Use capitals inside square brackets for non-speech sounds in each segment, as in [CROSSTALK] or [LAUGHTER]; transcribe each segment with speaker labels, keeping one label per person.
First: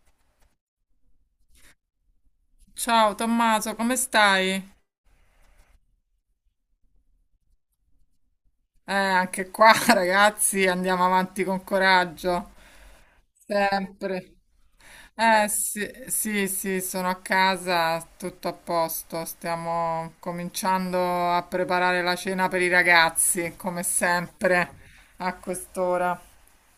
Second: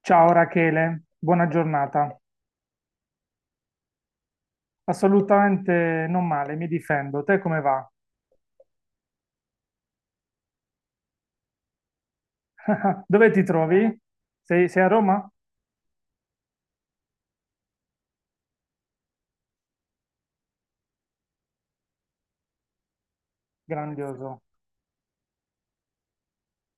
Speaker 1: Ciao Rachele, buona giornata.
Speaker 2: Ciao Tommaso, come stai?
Speaker 1: Assolutamente non male, mi difendo. Te come va?
Speaker 2: Anche qua [LAUGHS] ragazzi, andiamo avanti con coraggio,
Speaker 1: [LAUGHS] Dove ti trovi?
Speaker 2: sempre.
Speaker 1: Sei a Roma?
Speaker 2: Eh sì, sì, sì, sono a casa, tutto a posto, stiamo cominciando a preparare la cena per i ragazzi, come
Speaker 1: Grandioso.
Speaker 2: sempre, a quest'ora.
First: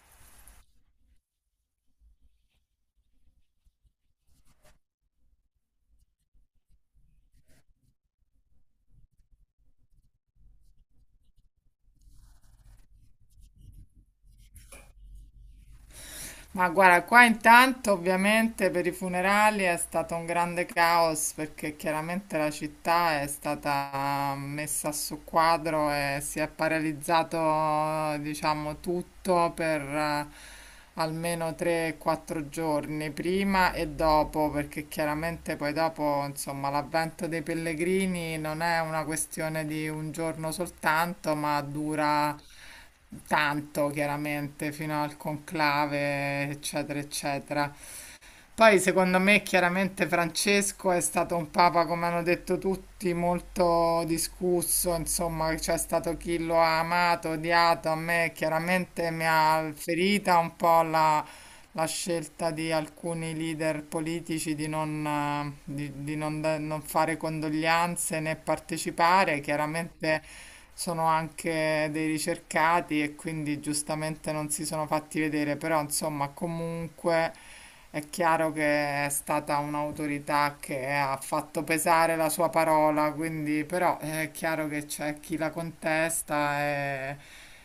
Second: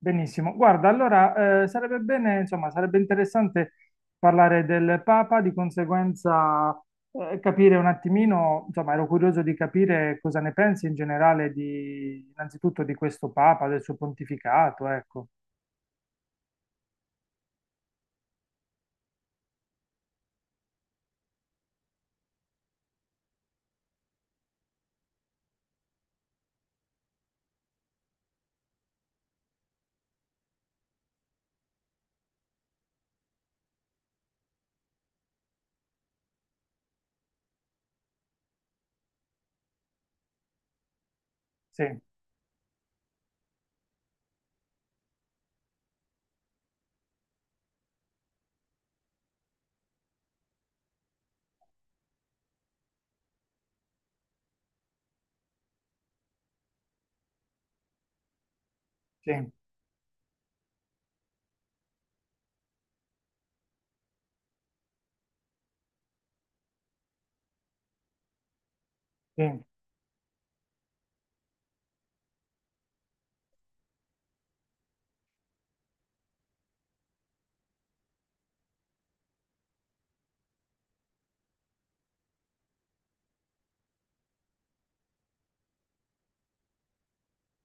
Speaker 1: Benissimo. Guarda, allora sarebbe bene, insomma, sarebbe interessante parlare del Papa, di conseguenza capire un attimino, insomma, ero curioso di capire cosa ne pensi in generale di, innanzitutto di questo Papa, del suo pontificato, ecco.
Speaker 2: Ma guarda, qua intanto ovviamente per i funerali è stato un grande caos perché chiaramente la città è stata messa su quadro e si è paralizzato, diciamo, tutto per almeno 3-4 giorni prima e dopo, perché chiaramente poi dopo, insomma, l'avvento dei pellegrini non è una questione di un giorno soltanto, ma
Speaker 1: Sì,
Speaker 2: dura tanto chiaramente fino al conclave, eccetera, eccetera. Poi secondo me chiaramente Francesco è stato un papa, come hanno detto tutti, molto discusso, insomma c'è stato chi lo ha amato, odiato, a me chiaramente mi
Speaker 1: sì,
Speaker 2: ha ferita un po' la scelta di alcuni leader politici di non, fare condoglianze né partecipare,
Speaker 1: sì.
Speaker 2: chiaramente sono anche dei ricercati e quindi giustamente non si sono fatti vedere, però insomma comunque. È chiaro che è stata un'autorità che ha fatto pesare la sua parola, quindi però è chiaro che c'è chi la contesta e,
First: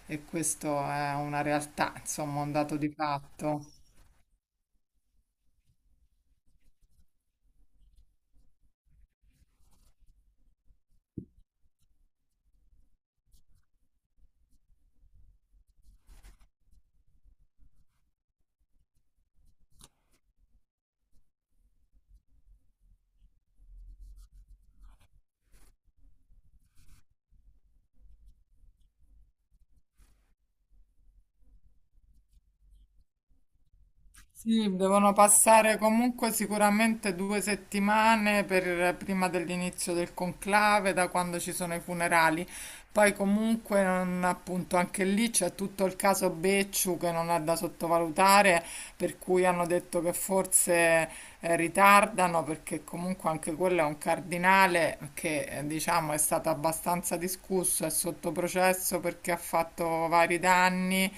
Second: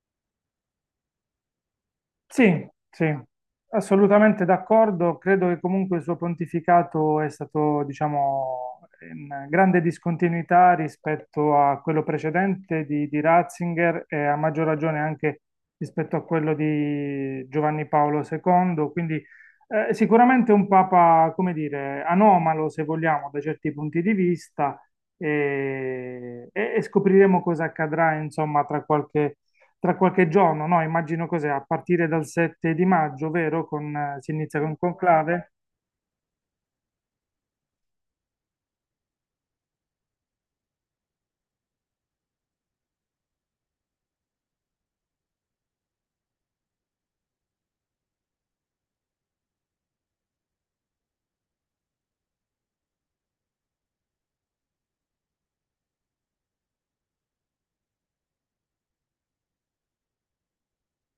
Speaker 2: e questo è una realtà, insomma, un
Speaker 1: Sì,
Speaker 2: dato di
Speaker 1: sì,
Speaker 2: fatto.
Speaker 1: assolutamente d'accordo. Credo che comunque il suo pontificato è stato, diciamo, in grande discontinuità rispetto a quello precedente di, Ratzinger e a maggior ragione anche rispetto a quello di Giovanni Paolo II. Quindi sicuramente un papa, come dire, anomalo se vogliamo da certi punti di vista e, e scopriremo cosa accadrà, insomma, tra qualche giorno, no? Immagino cos'è, a partire dal 7 di maggio, vero? Con, si inizia
Speaker 2: Sì,
Speaker 1: con
Speaker 2: devono
Speaker 1: Conclave?
Speaker 2: passare comunque sicuramente 2 settimane prima dell'inizio del conclave, da quando ci sono i funerali. Poi comunque appunto anche lì c'è tutto il caso Becciu che non è da sottovalutare, per cui hanno detto che forse ritardano, perché comunque anche quello è un cardinale che diciamo è stato abbastanza discusso, è sotto processo perché ha fatto vari danni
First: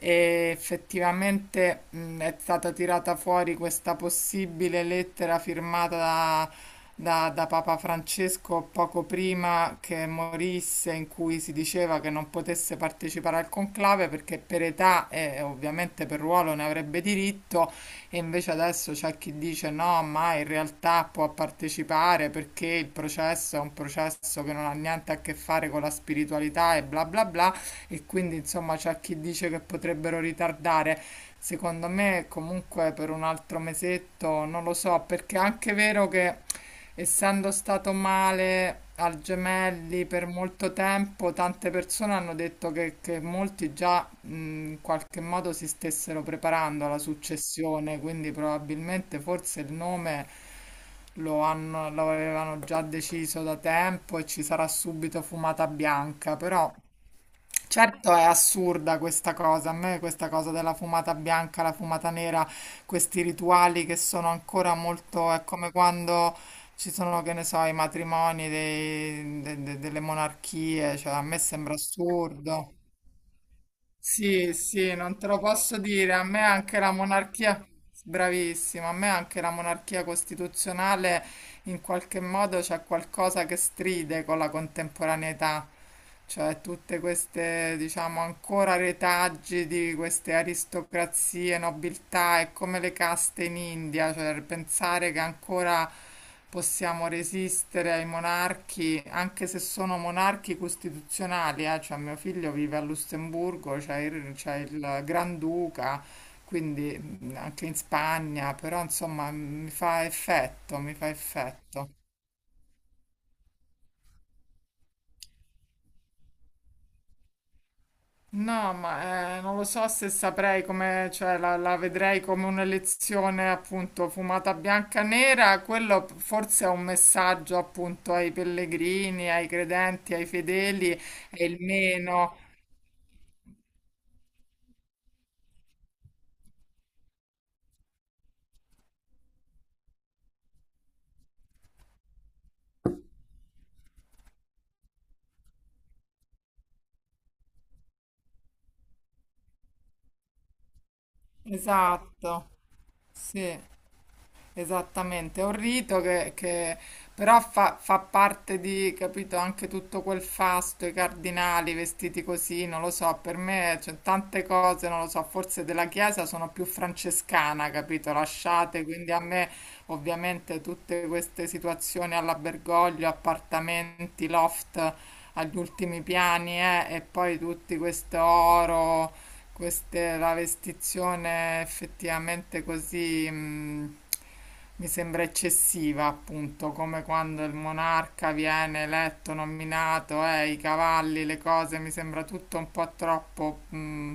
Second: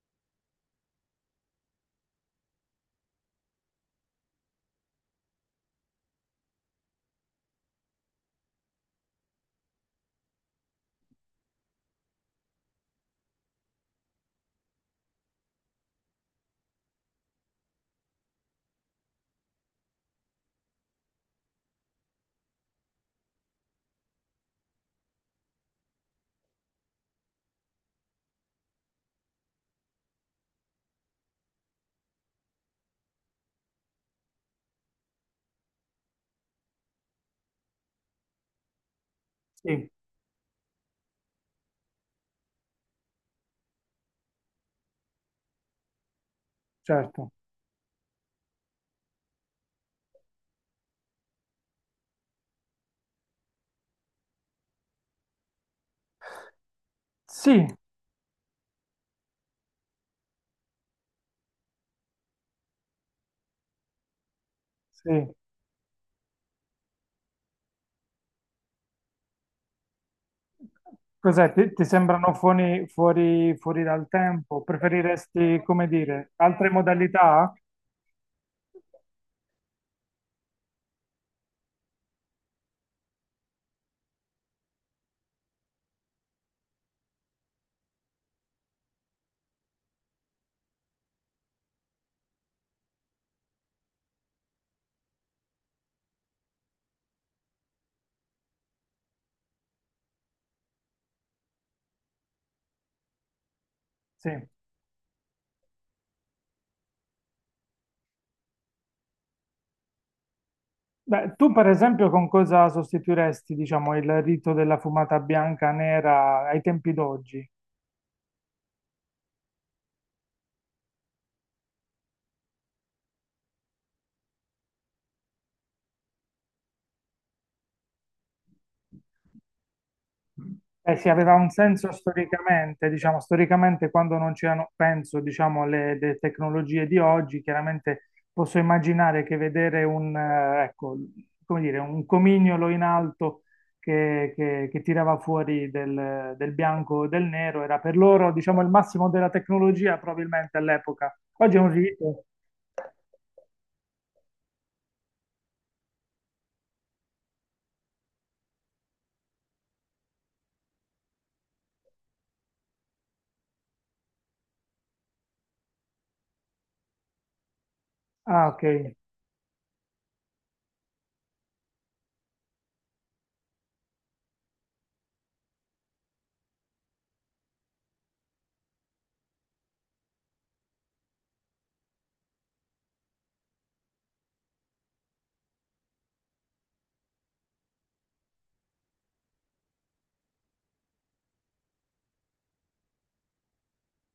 Speaker 2: e effettivamente è stata tirata fuori questa possibile lettera firmata da Papa Francesco poco prima che morisse, in cui si diceva che non potesse partecipare al conclave perché per età e ovviamente per ruolo ne avrebbe diritto, e invece adesso c'è chi dice no, ma in realtà può partecipare perché il processo è un processo che non ha niente a che fare con la spiritualità e bla bla bla e quindi insomma c'è chi dice che potrebbero ritardare. Secondo me comunque per un altro mesetto non lo so, perché è anche vero che essendo stato male al
Speaker 1: Sì,
Speaker 2: Gemelli per molto tempo, tante persone hanno detto che molti già in qualche modo si stessero preparando alla
Speaker 1: certo.
Speaker 2: successione, quindi probabilmente forse il nome lo avevano già deciso da tempo e ci sarà subito fumata bianca, però
Speaker 1: Sì,
Speaker 2: certo è assurda questa cosa, a me questa cosa della fumata bianca, la fumata nera, questi rituali che sono ancora molto,
Speaker 1: sì.
Speaker 2: è come quando ci sono, che ne so, i matrimoni delle monarchie, cioè a me
Speaker 1: Cos'è? Ti,
Speaker 2: sembra
Speaker 1: ti sembrano
Speaker 2: assurdo.
Speaker 1: fuori dal
Speaker 2: Sì,
Speaker 1: tempo?
Speaker 2: sì, non te lo
Speaker 1: Preferiresti,
Speaker 2: posso
Speaker 1: come
Speaker 2: dire, a
Speaker 1: dire,
Speaker 2: me
Speaker 1: altre
Speaker 2: anche la
Speaker 1: modalità?
Speaker 2: monarchia, bravissima, a me anche la monarchia costituzionale in qualche modo c'è qualcosa che stride con la contemporaneità, cioè tutte queste, diciamo, ancora retaggi di queste aristocrazie, nobiltà, è come le caste in India, cioè pensare che ancora possiamo resistere ai monarchi, anche se sono monarchi costituzionali, cioè mio figlio vive a Lussemburgo, c'è il,
Speaker 1: Sì.
Speaker 2: c'è il Granduca, quindi anche in Spagna, però insomma mi fa effetto, mi fa
Speaker 1: Beh, tu per
Speaker 2: effetto.
Speaker 1: esempio con cosa sostituiresti, diciamo, il rito della fumata bianca nera ai tempi d'oggi?
Speaker 2: No, ma non lo so se saprei come, cioè la vedrei come un'elezione appunto fumata bianca e nera, quello forse è un messaggio appunto ai pellegrini, ai credenti, ai fedeli,
Speaker 1: Eh sì, aveva
Speaker 2: è
Speaker 1: un
Speaker 2: il
Speaker 1: senso
Speaker 2: meno.
Speaker 1: storicamente, diciamo, storicamente quando non c'erano, penso, diciamo, alle le tecnologie di oggi, chiaramente posso immaginare che vedere un, ecco, come dire, un comignolo in alto che, che tirava fuori del, del bianco o del nero era per loro, diciamo, il massimo della tecnologia probabilmente all'epoca. Oggi è un rito.
Speaker 2: Esatto, sì. Esattamente, è un rito che però fa parte di, capito, anche tutto quel fasto, i cardinali vestiti così, non lo so, per me c'è tante cose, non lo so, forse della Chiesa sono più francescana, capito,
Speaker 1: Ah, ok.
Speaker 2: lasciate, quindi a me ovviamente tutte queste situazioni all'Abergoglio, appartamenti, loft agli ultimi piani, e poi tutti questo oro, la vestizione effettivamente così, mi sembra eccessiva, appunto, come quando il monarca viene eletto, nominato, i cavalli, le cose, mi sembra tutto un po' troppo,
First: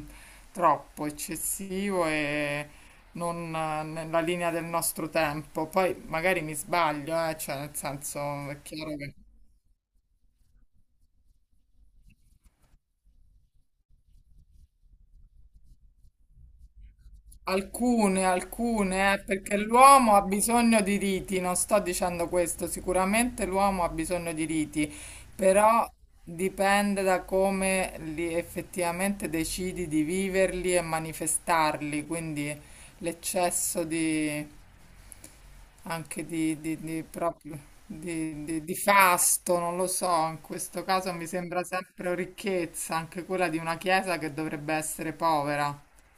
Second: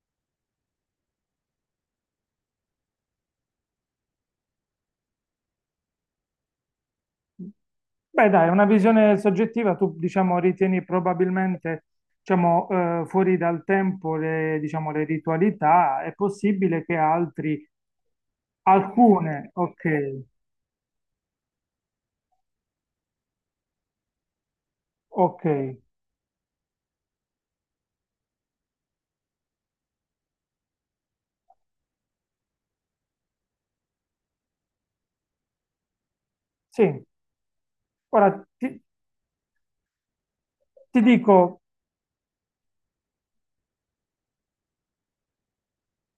Speaker 2: troppo eccessivo e non, nella linea del nostro tempo. Poi magari mi sbaglio, cioè nel
Speaker 1: Beh, dai,
Speaker 2: senso è
Speaker 1: una
Speaker 2: chiaro che.
Speaker 1: visione soggettiva, tu diciamo ritieni probabilmente diciamo, fuori dal tempo le, diciamo, le ritualità, è possibile che altri,
Speaker 2: Alcune, alcune,
Speaker 1: alcune,
Speaker 2: perché
Speaker 1: ok,
Speaker 2: l'uomo ha bisogno di riti, non sto dicendo questo, sicuramente l'uomo ha bisogno di riti,
Speaker 1: ok,
Speaker 2: però dipende da come li effettivamente decidi di viverli e manifestarli, quindi l'eccesso di, anche di
Speaker 1: sì,
Speaker 2: proprio, di,
Speaker 1: ora
Speaker 2: di- di
Speaker 1: ti,
Speaker 2: fasto, non lo so, in questo
Speaker 1: ti
Speaker 2: caso mi
Speaker 1: dico
Speaker 2: sembra sempre ricchezza, anche quella di una chiesa che dovrebbe essere povera,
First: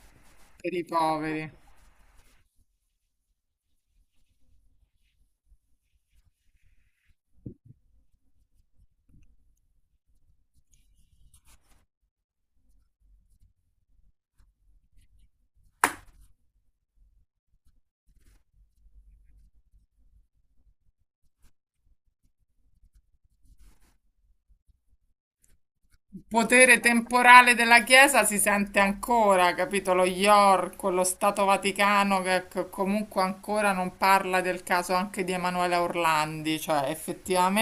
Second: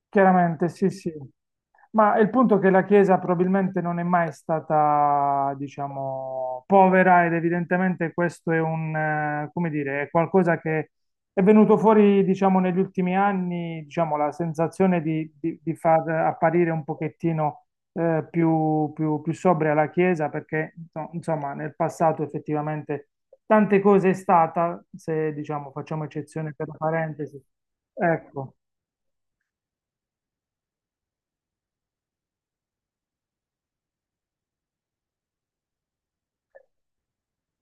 Speaker 1: chiaramente,
Speaker 2: per i
Speaker 1: sì, sì.
Speaker 2: poveri.
Speaker 1: Ma il punto è che la Chiesa probabilmente non è mai stata, diciamo, povera ed evidentemente questo è un, come dire, è qualcosa che è venuto fuori, diciamo, negli ultimi anni, diciamo, la sensazione di, di far apparire un pochettino più sobria la Chiesa perché, no, insomma, nel passato effettivamente tante cose è stata, se, diciamo, facciamo
Speaker 2: Il
Speaker 1: eccezione per la
Speaker 2: potere
Speaker 1: parentesi,
Speaker 2: temporale della Chiesa si
Speaker 1: ecco,
Speaker 2: sente ancora, capito? Lo York, lo Stato Vaticano che comunque ancora non parla del caso anche di Emanuela Orlandi, cioè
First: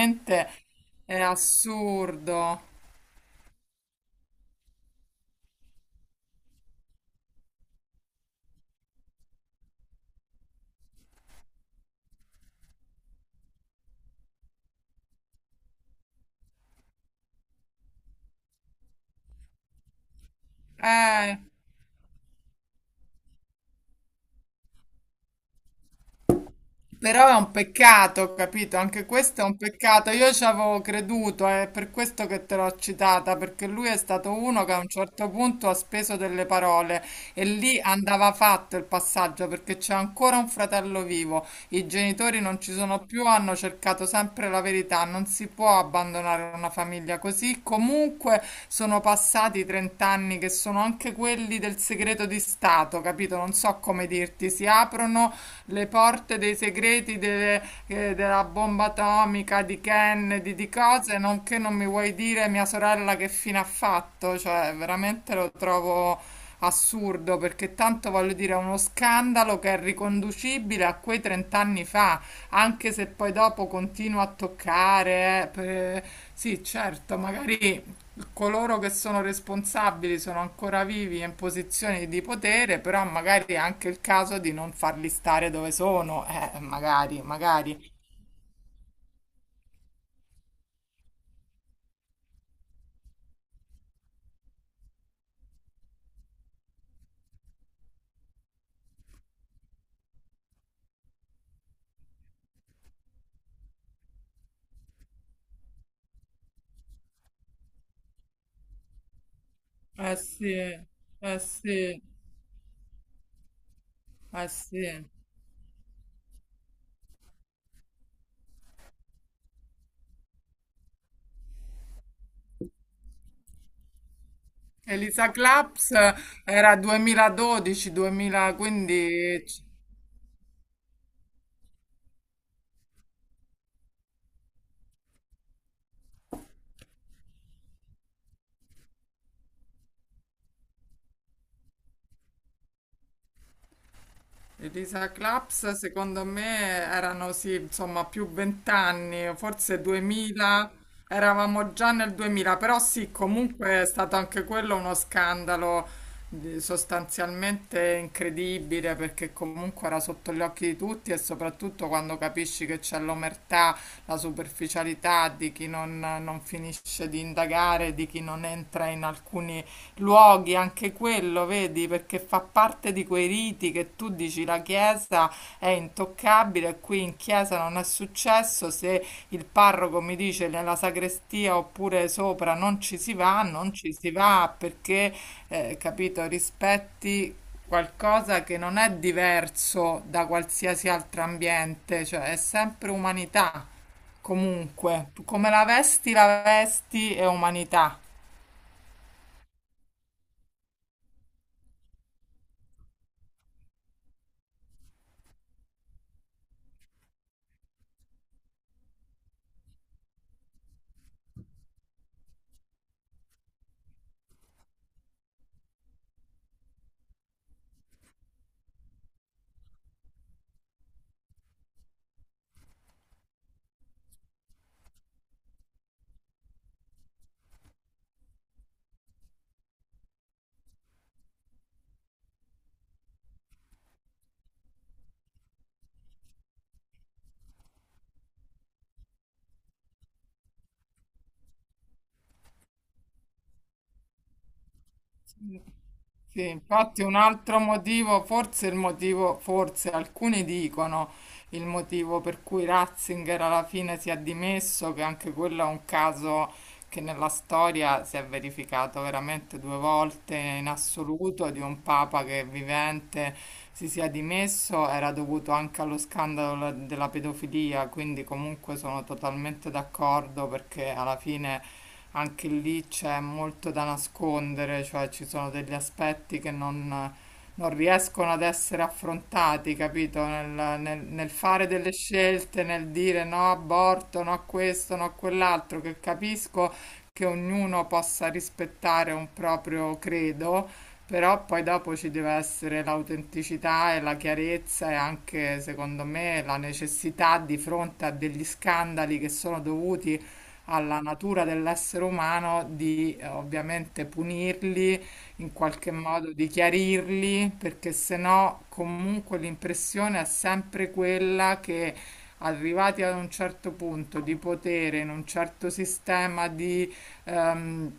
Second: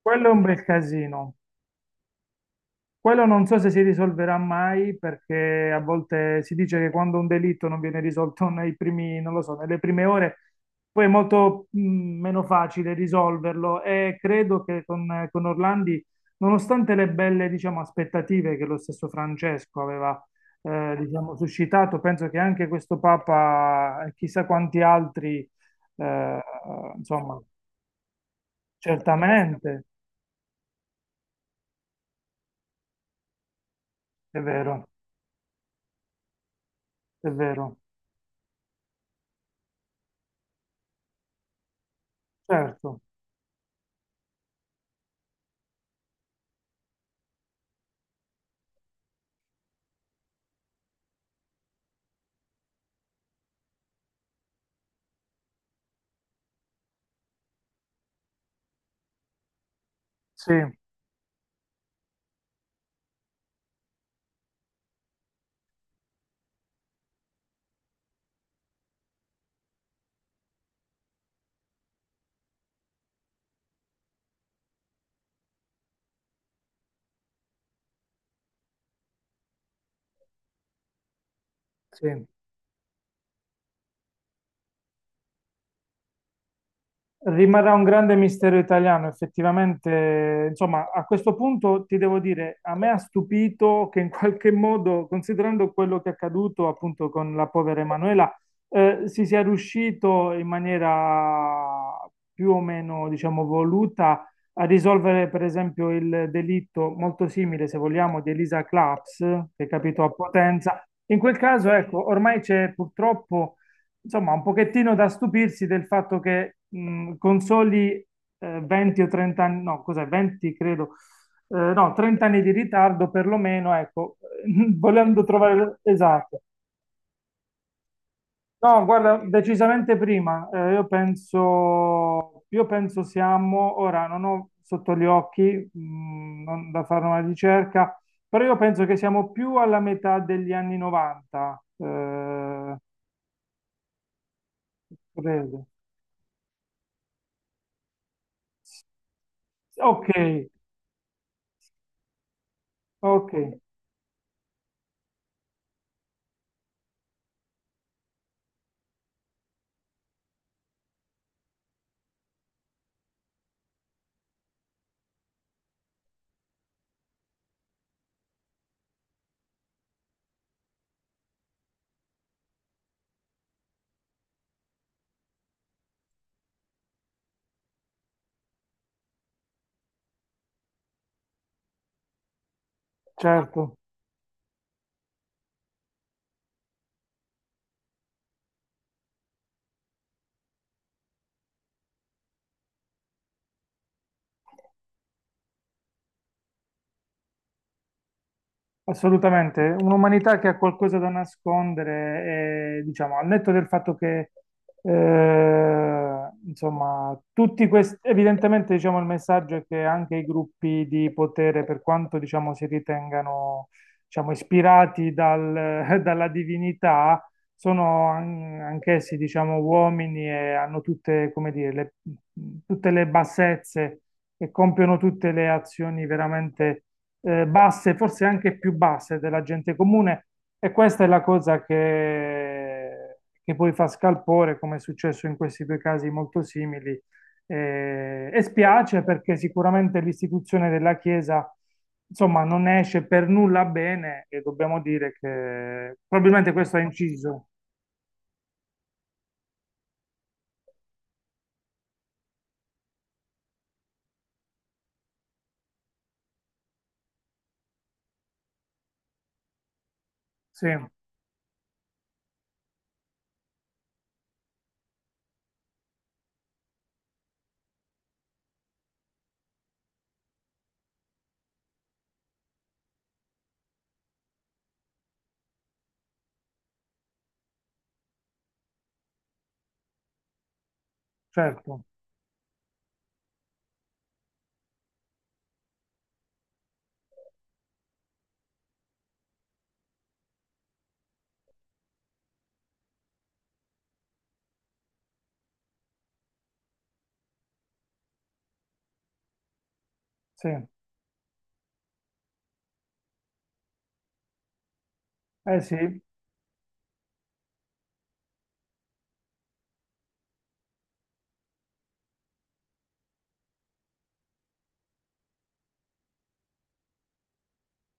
Speaker 1: quello è un bel
Speaker 2: è
Speaker 1: casino.
Speaker 2: assurdo.
Speaker 1: Quello non so se si risolverà mai perché a volte si dice che quando un delitto non viene risolto nei primi, non lo so, nelle prime ore, poi è molto meno facile risolverlo e credo che con Orlandi, nonostante le belle, diciamo, aspettative che lo stesso Francesco aveva, diciamo,
Speaker 2: Eh,
Speaker 1: suscitato, penso che anche questo Papa e chissà quanti altri, eh,
Speaker 2: Però è
Speaker 1: insomma,
Speaker 2: un peccato, capito? Anche questo è un
Speaker 1: certamente,
Speaker 2: peccato. Io ci avevo creduto, è per questo che te l'ho citata, perché lui è stato
Speaker 1: è
Speaker 2: uno che a
Speaker 1: vero,
Speaker 2: un certo punto ha speso delle parole
Speaker 1: è
Speaker 2: e
Speaker 1: vero,
Speaker 2: lì andava fatto il passaggio perché c'è ancora un fratello vivo. I genitori non ci
Speaker 1: certo,
Speaker 2: sono più, hanno cercato sempre la verità. Non si può abbandonare una famiglia così. Comunque sono passati 30 anni che sono anche quelli del segreto di Stato, capito? Non so come dirti, si aprono le porte dei segreti della bomba atomica, di
Speaker 1: sì.
Speaker 2: Kennedy, di cose, non che non mi vuoi dire mia sorella che fine ha fatto, cioè veramente lo trovo assurdo perché tanto voglio dire è uno scandalo che è riconducibile a quei 30 anni fa, anche se poi dopo continua a toccare, sì, certo, magari coloro che sono responsabili sono ancora vivi e in posizioni di
Speaker 1: Sì.
Speaker 2: potere, però magari è anche il caso di non farli stare dove sono, magari,
Speaker 1: Rimarrà un
Speaker 2: magari.
Speaker 1: grande mistero italiano, effettivamente. Insomma, a questo punto ti devo dire, a me ha stupito che in qualche modo, considerando quello che è accaduto appunto con la povera Emanuela, si sia riuscito in maniera più o meno, diciamo, voluta a risolvere, per esempio, il delitto molto simile, se vogliamo, di Elisa Claps, che è capito a
Speaker 2: Eh sì,
Speaker 1: Potenza. In quel
Speaker 2: eh
Speaker 1: caso,
Speaker 2: sì,
Speaker 1: ecco, ormai c'è purtroppo insomma, un
Speaker 2: eh sì.
Speaker 1: pochettino da stupirsi del fatto che con soli 20 o 30 anni, no, cos'è, 20 credo, no, 30 anni di ritardo perlomeno, ecco, [LAUGHS] volendo
Speaker 2: Elisa
Speaker 1: trovare
Speaker 2: Claps
Speaker 1: esatto.
Speaker 2: era
Speaker 1: No, guarda,
Speaker 2: 2012-2015.
Speaker 1: decisamente prima, io penso siamo, ora non ho sotto gli occhi, non da fare una ricerca, però io penso che siamo più alla metà degli anni 90,
Speaker 2: Elisa
Speaker 1: credo.
Speaker 2: Claps, secondo me, erano sì, insomma, più 20 anni, forse
Speaker 1: Ok,
Speaker 2: 2000, eravamo già nel 2000, però sì,
Speaker 1: ok.
Speaker 2: comunque è stato anche quello uno scandalo sostanzialmente incredibile, perché comunque era sotto gli occhi di tutti e soprattutto quando capisci che c'è l'omertà, la superficialità di chi non finisce di indagare, di chi non entra in alcuni luoghi, anche quello, vedi, perché fa parte di quei riti che tu dici la chiesa è intoccabile, qui in chiesa non è successo, se il parroco mi dice nella sagrestia oppure sopra non ci si va,
Speaker 1: Certo,
Speaker 2: non ci si va perché, capito, rispetti qualcosa che non è diverso da qualsiasi altro ambiente, cioè è sempre umanità, comunque, come la vesti è umanità.
Speaker 1: assolutamente. Un'umanità che ha qualcosa da nascondere, e, diciamo, al netto del fatto che, insomma, tutti questi, evidentemente, diciamo, il messaggio è che anche i gruppi di potere, per quanto, diciamo, si ritengano, diciamo, ispirati [LAUGHS] dalla divinità, sono anch'essi, diciamo, uomini e hanno tutte, come dire, tutte le bassezze e compiono tutte le azioni veramente basse, forse anche più basse della gente comune. E questa è la cosa che poi fa scalpore, come è successo in questi due casi molto simili. E spiace perché sicuramente l'istituzione della Chiesa, insomma, non ne esce per nulla bene e dobbiamo dire che
Speaker 2: Sì,
Speaker 1: probabilmente questo ha
Speaker 2: infatti un
Speaker 1: inciso.
Speaker 2: altro motivo, forse il motivo, forse alcuni dicono il motivo per cui Ratzinger alla fine si è dimesso, che anche quello è un caso che nella storia si è verificato veramente due volte in
Speaker 1: Sì,
Speaker 2: assoluto di un papa che vivente si sia dimesso, era dovuto anche allo scandalo della pedofilia, quindi comunque sono totalmente d'accordo perché alla fine anche lì c'è molto da nascondere, cioè ci sono degli aspetti che non riescono ad essere affrontati, capito? Nel fare
Speaker 1: certo,
Speaker 2: delle scelte, nel dire no aborto, no a questo, no a quell'altro, che capisco che ognuno possa rispettare un proprio credo, però poi dopo ci deve essere l'autenticità e la chiarezza e anche, secondo me, la necessità di fronte a degli scandali che sono dovuti
Speaker 1: sì.
Speaker 2: alla natura dell'essere umano di ovviamente punirli, in
Speaker 1: Eh
Speaker 2: qualche
Speaker 1: sì,
Speaker 2: modo di chiarirli, perché se no comunque l'impressione è sempre quella che arrivati ad un certo punto di potere in un certo sistema di ehm,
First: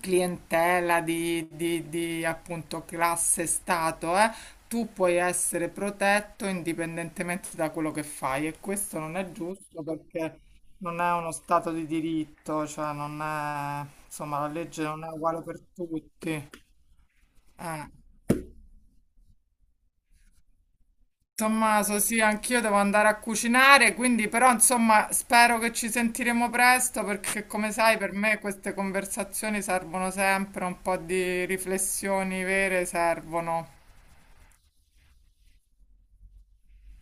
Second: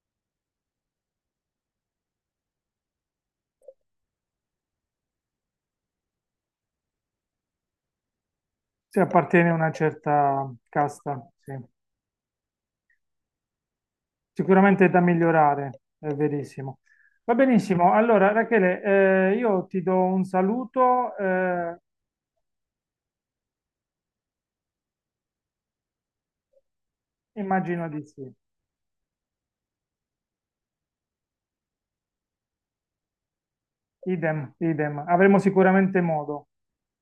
Speaker 2: clientela, di appunto classe, stato, tu puoi essere protetto indipendentemente da quello che fai e questo
Speaker 1: si
Speaker 2: non è
Speaker 1: appartiene a una
Speaker 2: giusto perché
Speaker 1: certa
Speaker 2: non è
Speaker 1: casta,
Speaker 2: uno
Speaker 1: sì.
Speaker 2: stato di diritto, cioè non è, insomma, la legge
Speaker 1: Sicuramente è da
Speaker 2: non è uguale per
Speaker 1: migliorare, è
Speaker 2: tutti.
Speaker 1: verissimo. Va
Speaker 2: Eh.
Speaker 1: benissimo. Allora, Rachele, io ti do un saluto,
Speaker 2: Tommaso, sì, anch'io devo andare a cucinare, quindi però insomma spero che ci sentiremo presto perché come
Speaker 1: immagino
Speaker 2: sai
Speaker 1: di
Speaker 2: per
Speaker 1: sì.
Speaker 2: me queste conversazioni servono sempre, un po' di riflessioni vere servono.
Speaker 1: Idem, idem. Avremo sicuramente modo.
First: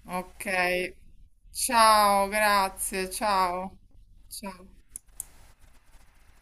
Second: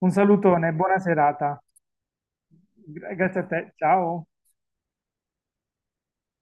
Speaker 1: Un
Speaker 2: Ok,
Speaker 1: salutone, buona serata.
Speaker 2: ciao, grazie,
Speaker 1: Grazie a te.
Speaker 2: ciao.
Speaker 1: Ciao.
Speaker 2: Ciao.